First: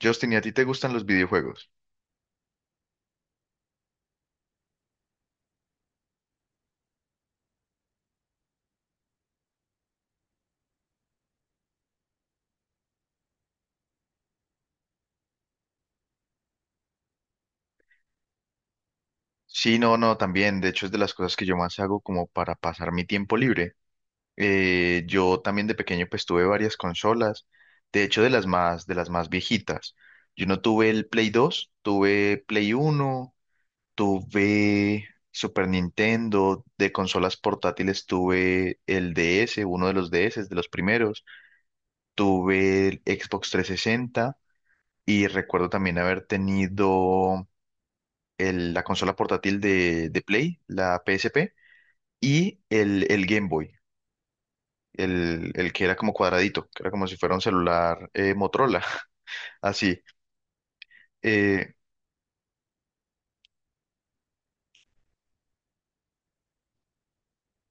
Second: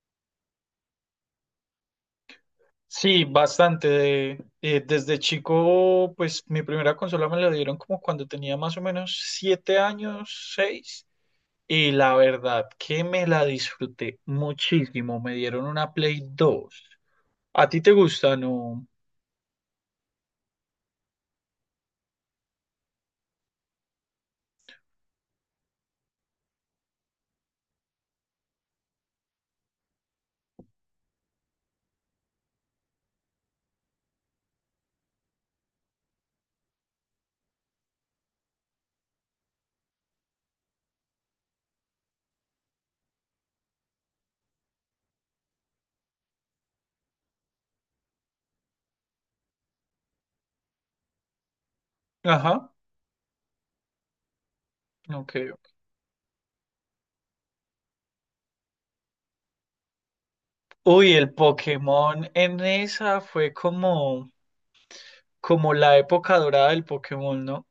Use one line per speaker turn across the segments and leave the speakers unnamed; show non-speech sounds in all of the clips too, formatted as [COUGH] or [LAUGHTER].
Justin, ¿y a ti te gustan los videojuegos?
Sí, bastante. Desde chico, pues mi primera consola me la dieron como cuando tenía más o menos siete años, seis. Y la verdad que me la disfruté muchísimo. Me dieron una Play dos. ¿A ti te gusta, no?
Sí, no, no, también. De hecho, es de las cosas que yo más hago como para pasar mi tiempo libre. Yo también de pequeño pues tuve varias consolas. De hecho, de las más viejitas. Yo no tuve el Play 2, tuve Play uno, tuve Super Nintendo. De consolas portátiles tuve el DS, uno de los DS, de los primeros. Tuve el Xbox 360 y recuerdo también haber tenido la consola portátil de Play, la PSP, y
Ajá,
el Game Boy,
ok. Ok.
el que era como cuadradito, que era como si fuera un celular Motorola, [LAUGHS] así.
Uy, el
Eh,
Pokémon en esa fue como, como la época dorada del Pokémon, ¿no?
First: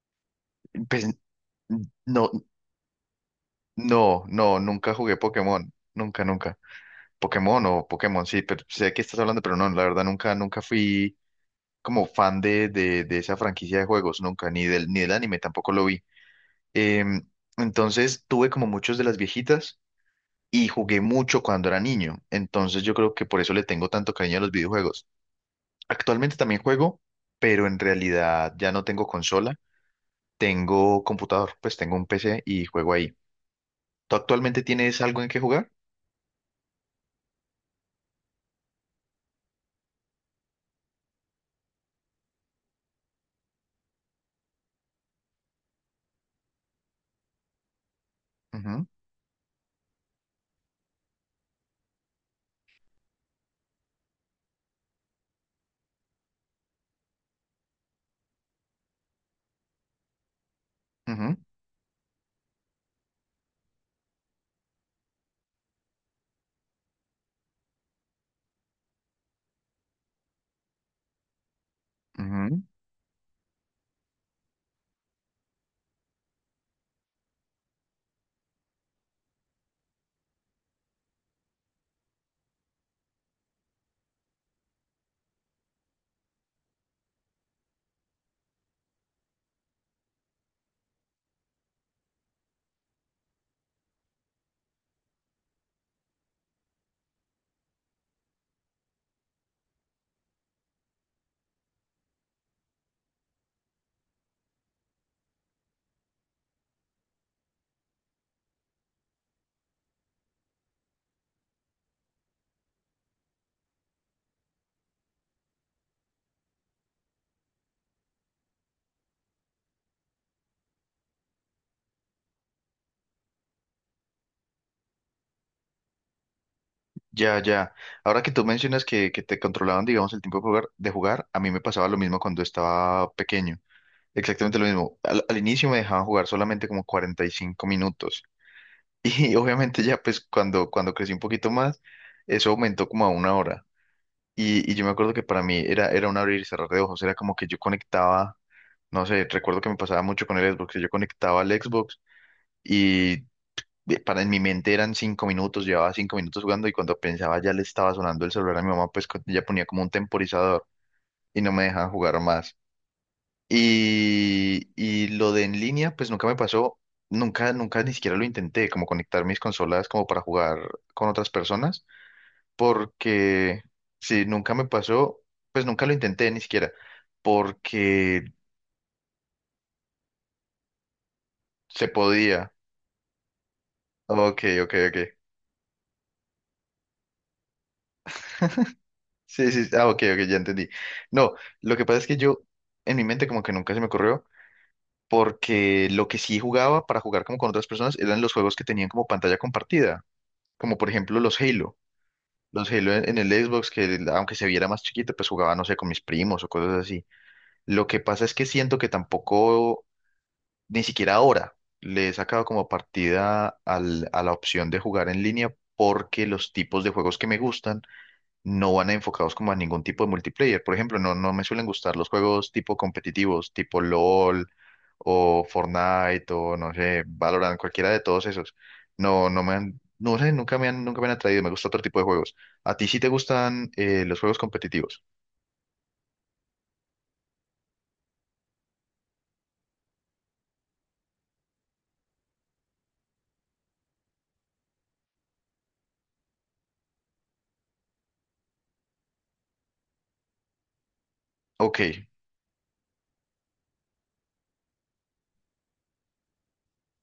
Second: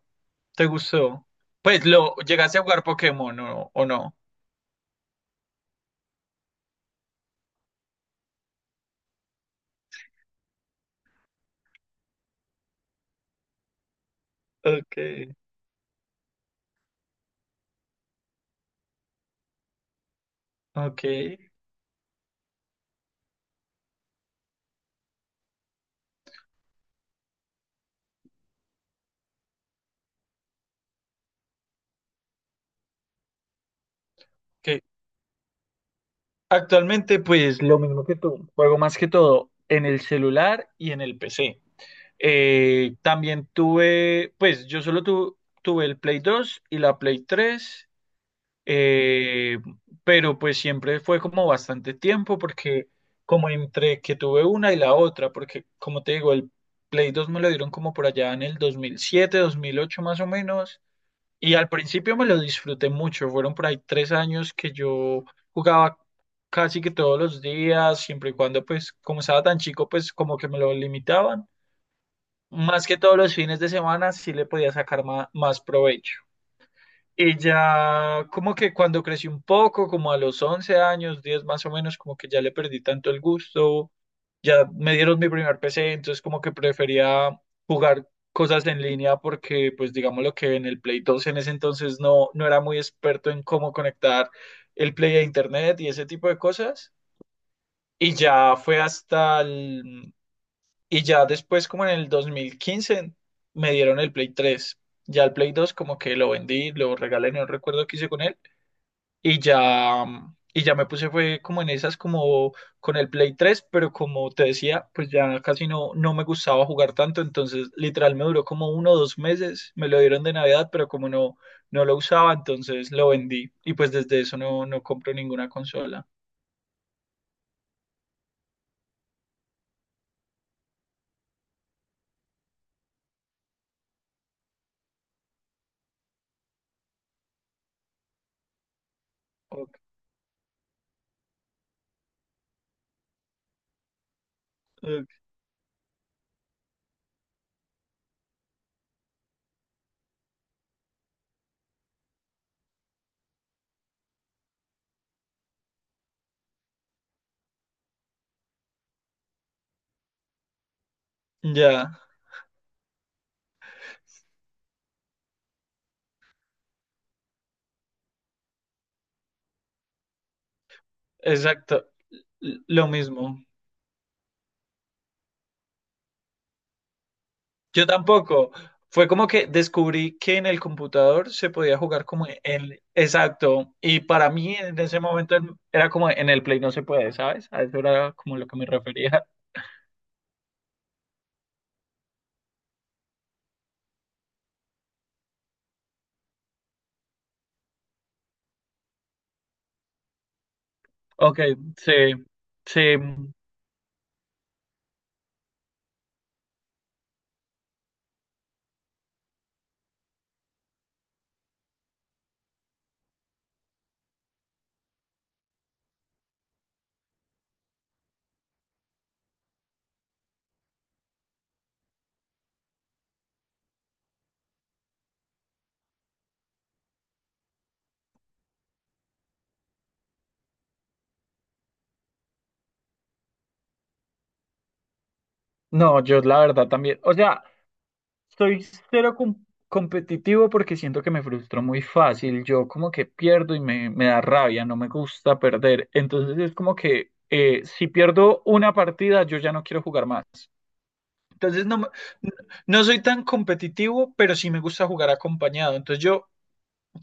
¿Te
pues
gustó? Pues lo,
no,
¿llegaste a jugar Pokémon, ¿no? o no?
no, no, nunca jugué Pokémon, nunca, nunca. Pokémon o Pokémon, sí, pero sé que estás hablando, pero no, la verdad nunca, nunca fui como fan de esa franquicia de juegos, nunca, ni del,
Ok,
ni del anime tampoco lo vi. Em, entonces tuve como muchos de las viejitas y jugué
ok.
mucho cuando era niño. Entonces yo creo que por eso le tengo tanto cariño a los videojuegos. Actualmente también juego, pero en realidad ya no tengo consola, tengo computador, pues tengo un PC y juego ahí. ¿Tú actualmente
Ok.
tienes algo en qué jugar?
Actualmente, pues lo mismo que tú, juego más que todo en el celular y en el PC. También tuve, pues yo solo tuve el Play 2 y la Play 3,
Ujú,
eh, pero pues siempre fue como bastante tiempo porque como entre que tuve una y la otra, porque como te digo, el Play 2 me lo dieron como por allá en el 2007, 2008 más o menos,
ujú,
y al principio me lo disfruté mucho. Fueron por ahí tres años que yo jugaba casi que todos los días, siempre y cuando, pues, como estaba tan chico, pues como que me lo limitaban.
ujú.
Más que todos los fines de semana, sí le podía sacar más provecho. Y ya como que cuando crecí un poco, como a los 11 años, 10 más o menos, como que ya le perdí tanto el gusto, ya me dieron mi primer PC, entonces como que prefería jugar cosas en línea porque pues digamos lo que en el Play dos en ese entonces no, no era muy experto en cómo conectar el Play a Internet y ese tipo de cosas. Y ya fue hasta el... Y ya después como en el 2015 me dieron el Play tres. Ya el Play dos como que lo vendí, lo regalé, no recuerdo qué hice con él y ya, y ya me puse fue como en esas como con el Play tres, pero como te decía, pues ya casi no, no me gustaba jugar tanto, entonces literal me duró como uno o dos meses, me lo dieron de Navidad, pero como no, no lo usaba, entonces lo vendí y pues desde eso no, no compro ninguna consola.
Ya, ya. Ahora que tú mencionas que te controlaban, digamos, el tiempo de de jugar, a mí me pasaba lo mismo cuando estaba pequeño. Exactamente lo mismo. Al inicio me dejaban jugar solamente como 45 minutos. Y [LAUGHS]
Ok,
obviamente ya pues cuando crecí un poquito más, eso aumentó como a 1 hora. Y yo me
ok.
acuerdo que para mí era un abrir y cerrar de ojos, era como que yo conectaba, no sé, recuerdo que me pasaba mucho con el Xbox, que yo conectaba al Xbox y para en mi mente eran 5 minutos, llevaba 5 minutos jugando y cuando pensaba ya le estaba sonando el celular a mi mamá, pues ella ponía como un temporizador y no me dejaba
Ya,
jugar más. Y lo de en línea, pues nunca me pasó, nunca, nunca ni siquiera lo intenté, como conectar mis consolas como para jugar con otras personas,
exacto, lo mismo.
porque si nunca me pasó, pues nunca lo intenté ni siquiera,
Yo
porque
tampoco. Fue como que descubrí que en el computador se podía
se
jugar como
podía.
el Exacto. Y para
Ok,
mí
ok,
en ese
ok.
momento era como en el Play no se puede, ¿sabes? A eso era como lo que me refería. [LAUGHS]
Sí, sí, ah, ok, ok, ya entendí. No, lo que pasa es que yo, en mi mente como que nunca se me ocurrió, porque lo que sí jugaba para jugar como con otras personas eran los juegos que tenían como pantalla compartida, como por ejemplo
Ok,
los Halo.
sí.
Los
Sí.
Halo en el Xbox, que aunque se viera más chiquito, pues jugaba, no sé, con mis primos o cosas así. Lo que pasa es que siento que tampoco, ni siquiera ahora, le he sacado como partida a la opción de jugar en línea porque los tipos de juegos que me gustan no van enfocados como a ningún tipo de multiplayer. Por ejemplo, no me suelen gustar los juegos tipo competitivos, tipo LOL o Fortnite o no sé, Valorant, cualquiera de todos esos. No sé, nunca me han atraído. Me gusta otro tipo de juegos. ¿A ti sí te gustan los juegos competitivos?
No, yo la verdad también. O sea, soy cero competitivo porque siento que me frustro muy fácil. Yo como que pierdo y me da rabia, no me gusta perder. Entonces es como que si pierdo una partida, yo ya no quiero jugar más. Entonces no,
Ok,
no soy tan competitivo, pero sí me gusta jugar acompañado. Entonces yo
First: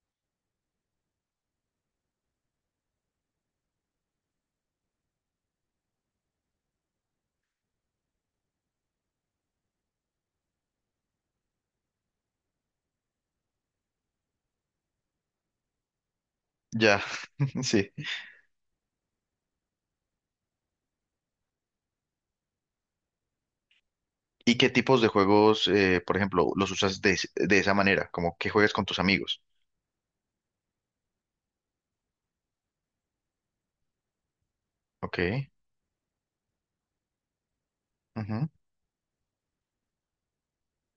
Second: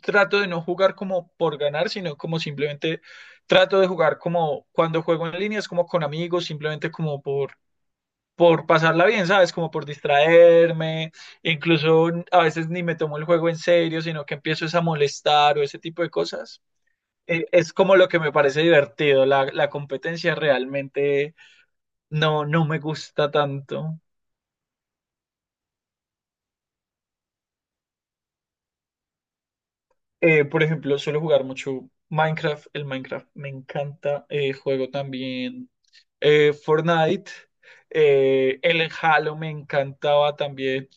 trato de no jugar como por ganar, sino como simplemente trato de jugar como cuando juego en línea, es como con amigos, simplemente como por pasarla bien, ¿sabes? Como por distraerme. Incluso a veces ni me tomo el juego en serio, sino que empiezo es a molestar o ese tipo de cosas.
ya,
Eh,
[LAUGHS]
Es
sí.
como lo que me parece divertido. La competencia realmente no, no me gusta tanto.
¿Y qué tipos de juegos, por ejemplo, los usas de esa manera? Como que juegas con tus amigos.
Por ejemplo, suelo jugar mucho Minecraft. El Minecraft me encanta. Juego
Ok,
también Fortnite.
ujú,
El Halo me encantaba también.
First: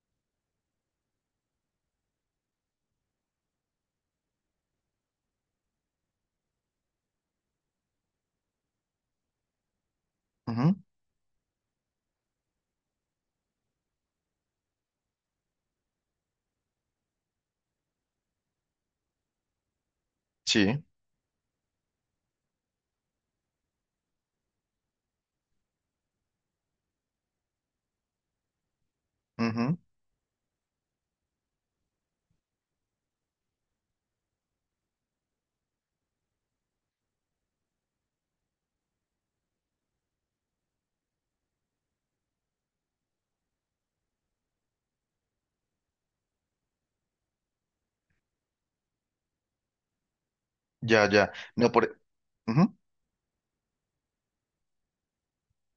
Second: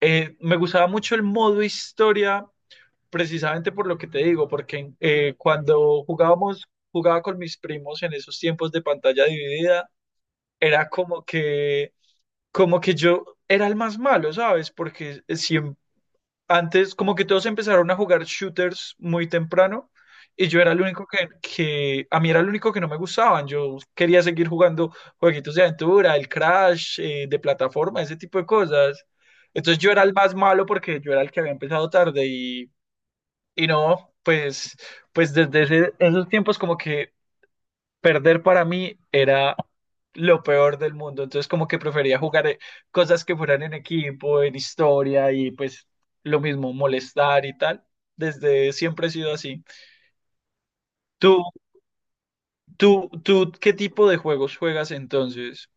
Me gustaba mucho el modo historia, precisamente por lo que te digo, porque cuando jugábamos, jugaba con mis primos en esos tiempos de pantalla dividida,
ujú,
era como que yo era el más malo, ¿sabes? Porque siempre antes, como que todos empezaron a jugar shooters muy temprano y yo era el
sí.
único que a mí era el único que no me gustaban. Yo quería seguir jugando jueguitos de aventura, el Crash, de plataforma, ese tipo de cosas.
Ujú,
Entonces yo era el más malo porque yo era el que había empezado tarde y no, pues, pues desde esos tiempos como que perder para mí era lo peor del mundo. Entonces, como que prefería jugar cosas que fueran en equipo, en historia y pues lo mismo, molestar y tal. Desde siempre he sido así.
ya, ya.
¿Tú,
No, por... Ujú.
tú, qué tipo de juegos juegas entonces?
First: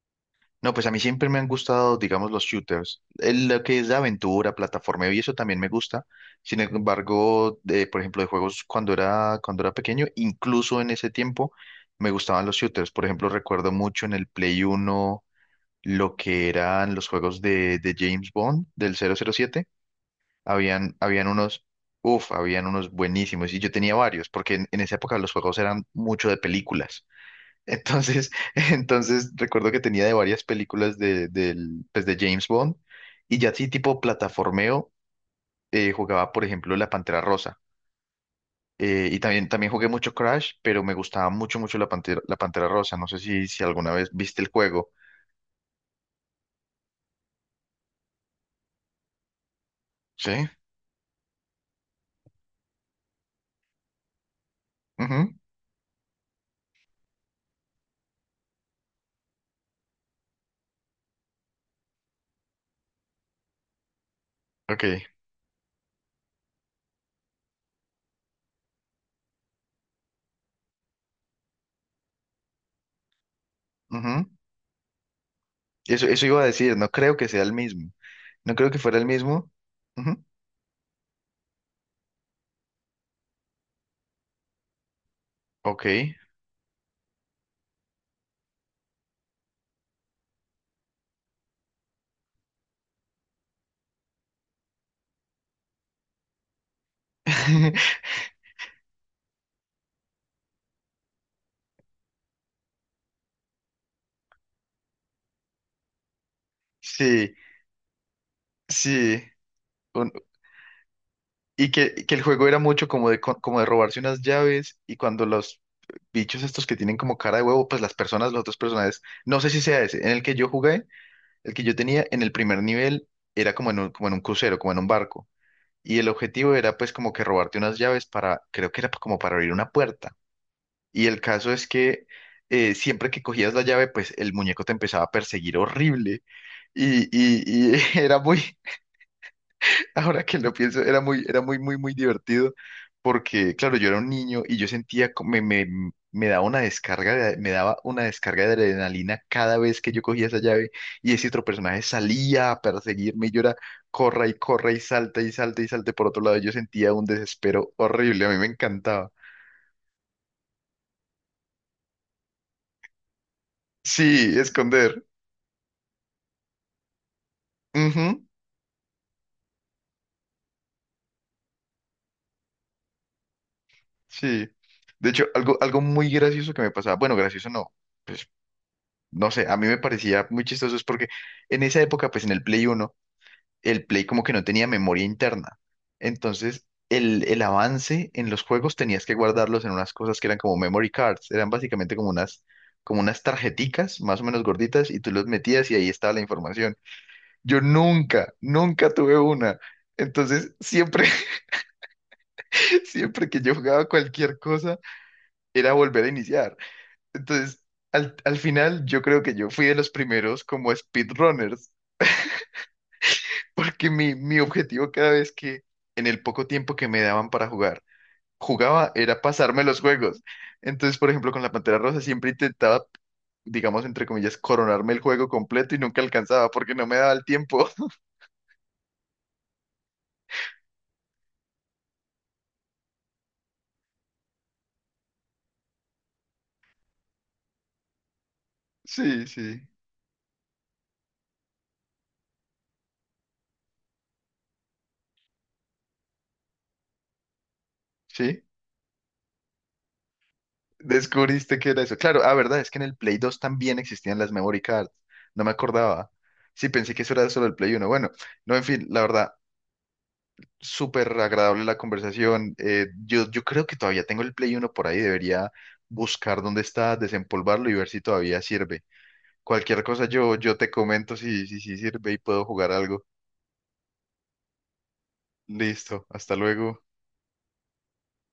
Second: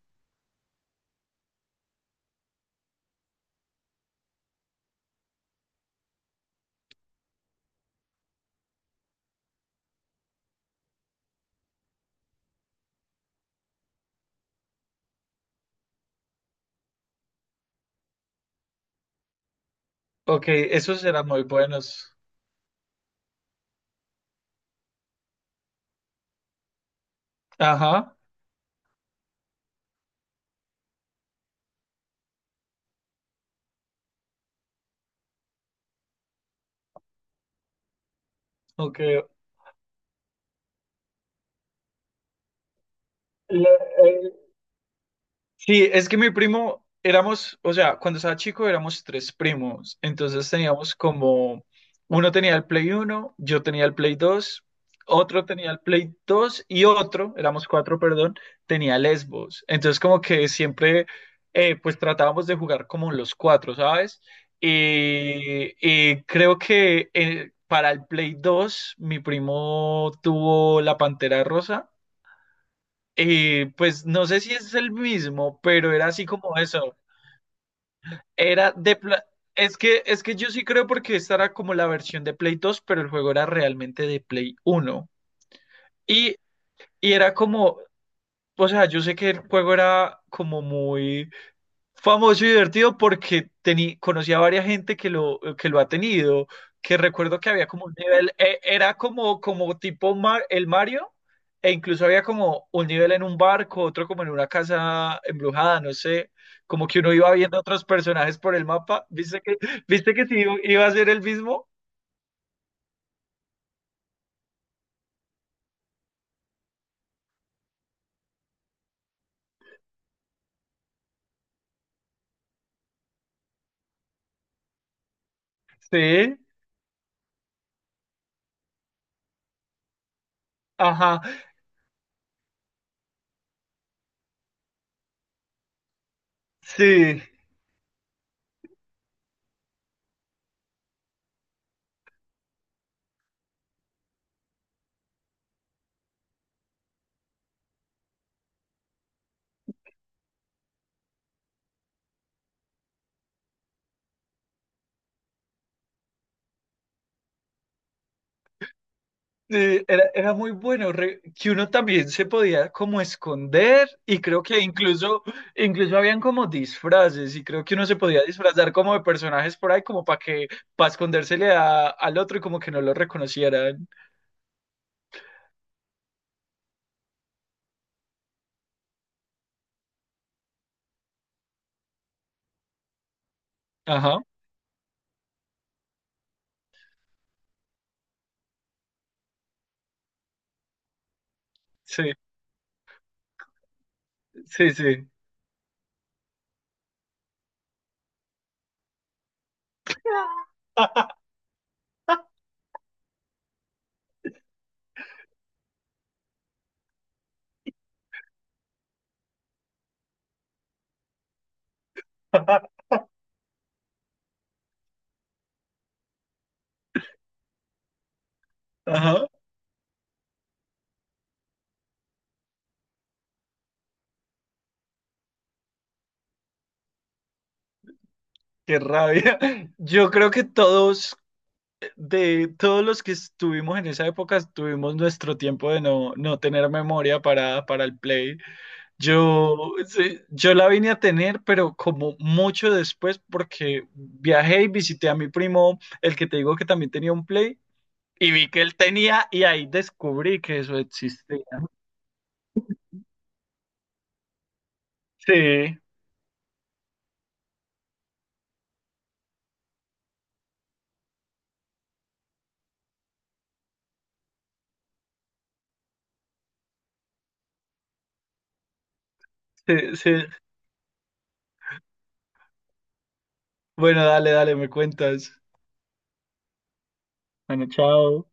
No, pues a mí siempre me han gustado, digamos, los shooters. Lo que es de aventura, plataforma y eso también me gusta. Sin embargo, por ejemplo, de juegos cuando era pequeño, incluso en ese tiempo, me gustaban los shooters. Por ejemplo, recuerdo mucho en el Play Uno lo que eran los juegos de James Bond, del 007.
Ok, esos eran
Habían
muy
unos,
buenos.
uff, habían unos buenísimos. Y yo tenía varios, porque en esa época los juegos eran mucho de películas.
Ajá,
Entonces, [LAUGHS] entonces recuerdo que tenía de varias películas pues de James Bond y ya así tipo plataformeo jugaba, por ejemplo, La Pantera Rosa.
ok.
También jugué mucho Crash, pero me gustaba mucho, mucho La Pantera, La Pantera Rosa. No sé si alguna vez
Le-
viste el juego.
Sí, es que mi primo éramos, o sea, cuando estaba chico éramos tres primos,
¿Sí?
entonces teníamos como, uno tenía el Play uno, yo tenía el Play dos,
Ujú,
otro tenía el Play dos y otro, éramos cuatro, perdón, tenía el Xbox. Entonces como que siempre pues tratábamos de jugar como los cuatro, ¿sabes?
ok,
Y creo que para el Play dos mi primo tuvo la Pantera Rosa. Y pues
ujú.
no sé si es el mismo, pero
Eso,
era así
eso iba a
como
decir, no
eso.
creo que sea el mismo. No creo
Era
que
de
fuera el
pla-
mismo.
es que es
Ujú,
que yo sí creo porque esta era como la versión de Play dos, pero el juego era realmente de Play uno.
ok.
Y era como, o sea, yo sé que el juego era como muy famoso y divertido porque tení, conocí a varias gente que lo ha tenido, que recuerdo que había como un
[LAUGHS]
nivel, era como, como tipo el Mario, e incluso había como un nivel en un barco, otro como en una casa embrujada, no sé, como que uno iba
Sí,
viendo otros personajes por el mapa,
sí. Un-
viste que sí iba a ser el mismo?
Y que el juego era mucho como como de robarse unas llaves y cuando los bichos estos que tienen como cara de huevo, pues las personas, los otros personajes, no sé si sea ese, en el que yo jugué, el que yo tenía en el primer nivel era como en un crucero, como en un barco. Y el
Sí,
objetivo era pues como que robarte unas llaves para, creo que era como para abrir una puerta. Y el
ajá,
caso es que siempre que cogías la llave, pues el muñeco te empezaba a perseguir horrible
sí.
y [LAUGHS] ahora que lo pienso, muy divertido porque, claro, yo era un niño y yo sentía, me daba una descarga, me daba una descarga de adrenalina cada vez que yo cogía esa llave y ese otro personaje salía a perseguirme y yo era, corra y corra y salta y salta y salte por otro lado. Yo sentía un desespero horrible, a mí me encantaba.
Sí, era, era muy bueno, que uno también se podía como esconder y
Sí,
creo que
esconder.
incluso, incluso habían como disfraces y creo que uno se
Ujú,
podía disfrazar como de personajes por ahí como para que, para escondérsele al otro y como que no lo reconocieran.
sí. De hecho, algo muy gracioso que me pasaba, bueno, gracioso no, pues no sé, a mí me parecía muy chistoso es porque en esa época, pues en el Play Uno el Play
Ajá,
como que no tenía memoria interna. Entonces, el avance en los juegos tenías que guardarlos en unas cosas que eran como memory cards, eran básicamente
sí,
como unas tarjeticas más o menos
sí,
gorditas y
sí.
tú los metías y ahí estaba la información. Yo nunca, nunca tuve una. Entonces, siempre,
[LAUGHS]
[LAUGHS] siempre que yo jugaba cualquier cosa, era volver a iniciar. Entonces, al final, yo creo que yo fui de los primeros como speedrunners. Porque mi objetivo cada vez que en el poco tiempo que me daban para jugar, jugaba era
Ajá,
pasarme los juegos. Entonces, por ejemplo, con la Pantera Rosa siempre intentaba, digamos, entre comillas, coronarme el juego completo y nunca alcanzaba porque no me daba el tiempo. [LAUGHS]
qué rabia. Yo creo que todos, de todos los que estuvimos en esa época, tuvimos nuestro tiempo de no, no tener memoria para el play.
Sí, sí,
Yo, sí, yo la vine a tener, pero como mucho después, porque viajé y visité a mi primo, el que te digo que también tenía un Play, y
sí.
vi que él tenía, y ahí descubrí que eso existía.
Descubriste que era eso. Claro, ah, verdad, es que en el Play 2 también existían las memory cards. No me
Sí,
acordaba. Sí, pensé que eso era solo el Play uno. Bueno, no, en fin, la verdad, súper agradable la conversación. Yo creo que todavía tengo el Play uno por ahí. Debería buscar dónde está, desempolvarlo y ver si todavía sirve. Cualquier
sí,
cosa
sí.
yo te comento si sirve y puedo jugar algo.
Bueno, dale, dale, me cuentas.
Listo, hasta luego.
Bueno, chao.